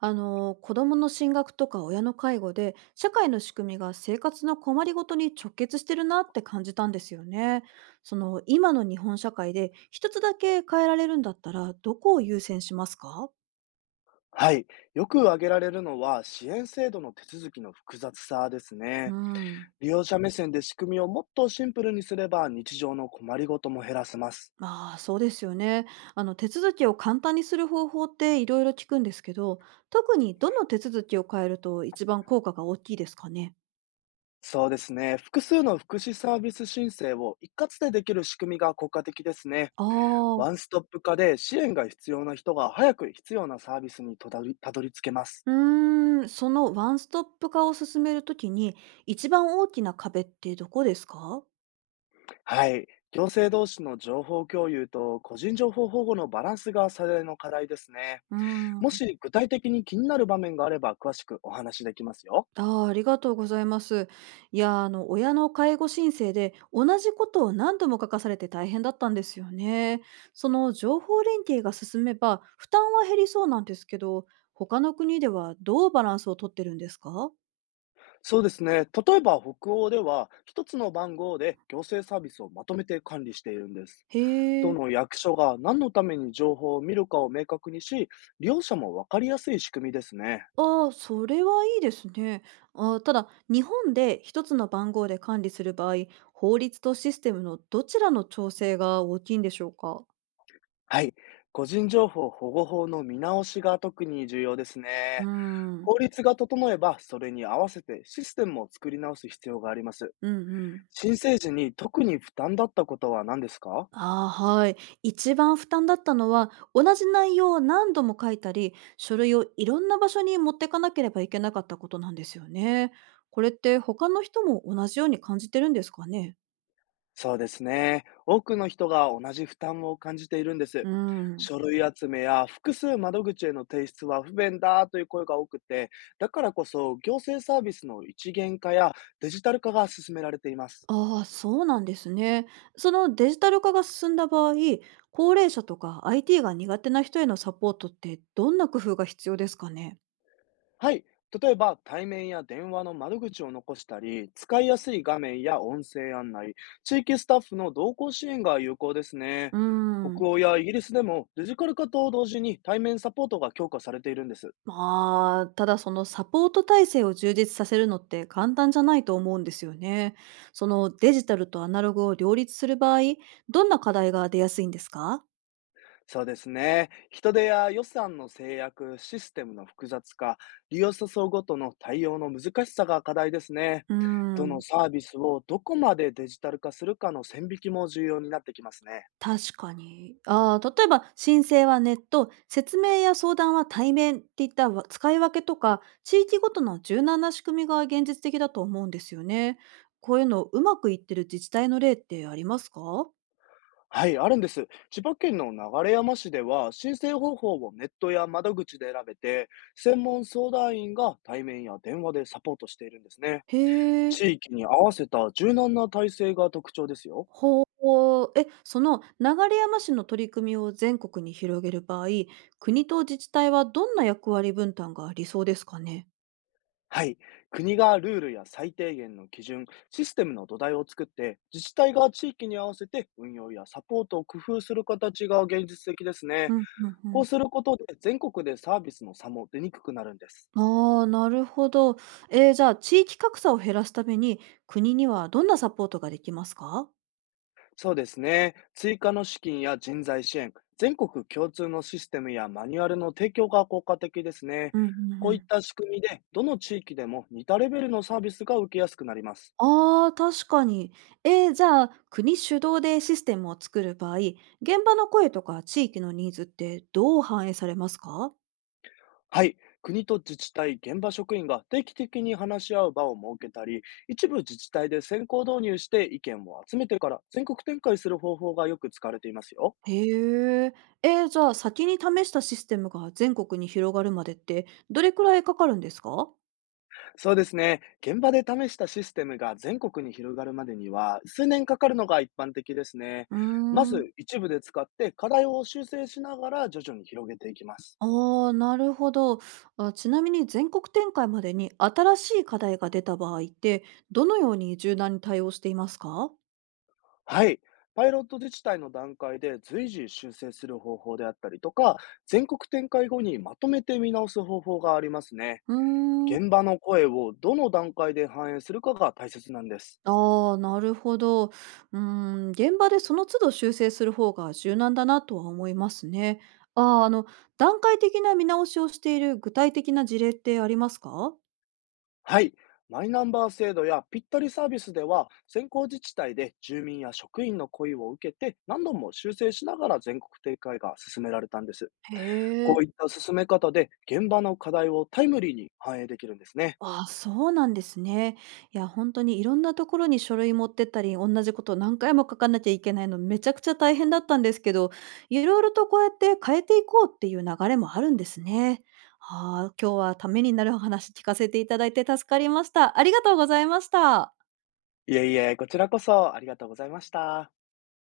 子どもの進学とか親の介護で社会の仕組みが生活の困りごとに直結してるなって感じたんですよね。今の日本社会で一つだけ変えられるんだったらどこを優先しますか？はい。よく挙げられるのは、支援制度の手続きの複雑さですうね。ん。利用者目線で仕組みをもっとシンプルにすれば、日常の困りごとも減らせます。まあそうですよね。手続きを簡単にする方法っていろいろ聞くんですけど、特にどの手続きを変えると一番効果が大きいですかね？そうですね。複数の福祉サービス申請を一括でできる仕組みが効果的ですね。ああ。ワンストップ化で支援が必要な人が早く必要なサービスにとだりたどり着けます。そのワンストップ化を進めるときに、一番大きな壁ってどこですか？はい。行政同士の情報共有と個人情報保護のバランスが最大の課題ですね。うーもん。し具体的に気になる場面があれば詳しくお話しできますよ。ああ、ありがとうございます。いやー、親の介護申請で同じことを何度も書かされて大変だったんですよね。その情報連携が進めば負担は減りそうなんですけど、他の国ではどうバランスをとってるんですか？そうですね。例えば北欧では一つの番号で行政サービスをまとめて管理しているんです。へどえ。の役所が何のために情報を見るかを明確にし、利用者もわかりやすい仕組みですね。ああ、それはいいですね。ただ、日本で一つの番号で管理する場合、法律とシステムのどちらの調整が大きいんでしょうか？はい。個人情報保護法の見直しが特に重要ですうーね。ん、法律が整えば、それに合わせてシステムを作り直す必要があります。うんうん。申請時に特に負担だったことは何ですか？ああ、はい。一番負担だったのは、同じ内容を何度も書いたり、書類をいろんな場所に持ってかなければいけなかったことなんですよね。これって他の人も同じように感じてるんですかね？そうですね。多くの人が同じ負担を感じているんでうす。ん。書類集めや複数窓口への提出は不便だという声が多くて、だからこそ行政サービスの一元化やデジタル化が進められています。ああ、そうなんですね。そのデジタル化が進んだ場合、高齢者とか IT が苦手な人へのサポートってどんな工夫が必要ですかね？はい。例えば対面や電話の窓口を残したり、使いやすい画面や音声案内、地域スタッフの同行支援が有効ですね。うーん。北欧やイギリスでもデジタル化と同時に対面サポートが強化されているんです。まあ、ただそのサポート体制を充実させるのって簡単じゃないと思うんですよね。そのデジタルとアナログを両立する場合、どんな課題が出やすいんですか？そうですね。人手や予算の制約、システムの複雑化、利用者層ごとの対応の難しさが課題ですね。うーどのん。サービスをどこまでデジタル化するかの線引きも重要になってきますね。確かに。ああ、例えば申請はネット、説明や相談は対面っていったわ使い分けとか、地域ごとの柔軟な仕組みが現実的だと思うんですよね。こういうのうまくいってる自治体の例ってありますか？はい、あるんです。千葉県の流山市では、申請方法をネットや窓口で選べて、専門相談員が対面や電話でサポートしているんですね。へえ。地域に合わせた柔軟な体制が特徴ですよ。ほう。その流山市の取り組みを全国に広げる場合、国と自治体はどんな役割分担が理想ですかね？はい。国がルールや最低限の基準、システムの土台を作って、自治体が地域に合わせて運用やサポートを工夫する形が現実的ですね。うんうんうこうん。することで全国でサービスの差も出にくくなるんです。ああ、なるほど。じゃあ、地域格差を減らすために、国にはどんなサポートができますか？そうですね。追加の資金や人材支援、全国共通のシステムやマニュアルの提供が効果的ですね。うんうんこうういっん。た仕組みで、どの地域でも似たレベルのサービスが受けやすくなります。ああー、確かに。じゃあ、国主導でシステムを作る場合、現場の声とか地域のニーズってどう反映されますか？はい。国と自治体、現場職員が定期的に話し合う場を設けたり、一部自治体で先行導入して意見を集めてから全国展開する方法がよく使われていますよ。へえ。じゃあ、先に試したシステムが全国に広がるまでって、どれくらいかかるんですか？そうですね。現場で試したシステムが全国に広がるまでには数年かかるのが一般的ですね。うーまん。ず一部で使って課題を修正しながら徐々に広げていきます。ああ、なるほど。あ、ちなみに全国展開までに新しい課題が出た場合って、どのように柔軟に対応していますか？はい。パイロット自治体の段階で随時修正する方法であったりとか、全国展開後にまとめて見直す方法がありますね。うーん。現場の声をどの段階で反映するかが大切なんです。ああ、なるほど。ー現場でその都度修正する方が柔軟だなとは思いますね。ああ、段階的な見直しをしている具体的な事例ってありますか？はい。マイナンバー制度やぴったりサービスでは、先行自治体で住民や職員の声を受けて何度も修正しながら全国展開が進められたんです。へこえ。ういった進め方で現場の課題をタイムリーに反映できるんですね。ああ、そうなんですね。いや、本当にいろんなところに書類持ってったり、同じことを何回も書かなきゃいけないの、めちゃくちゃ大変だったんですけど、いろいろとこうやって変えていこうっていう流れもあるんですね。ああ、今日はためになるお話聞かせていただいて助かりました。ありがとうございました。いえいえ、こちらこそありがとうございました。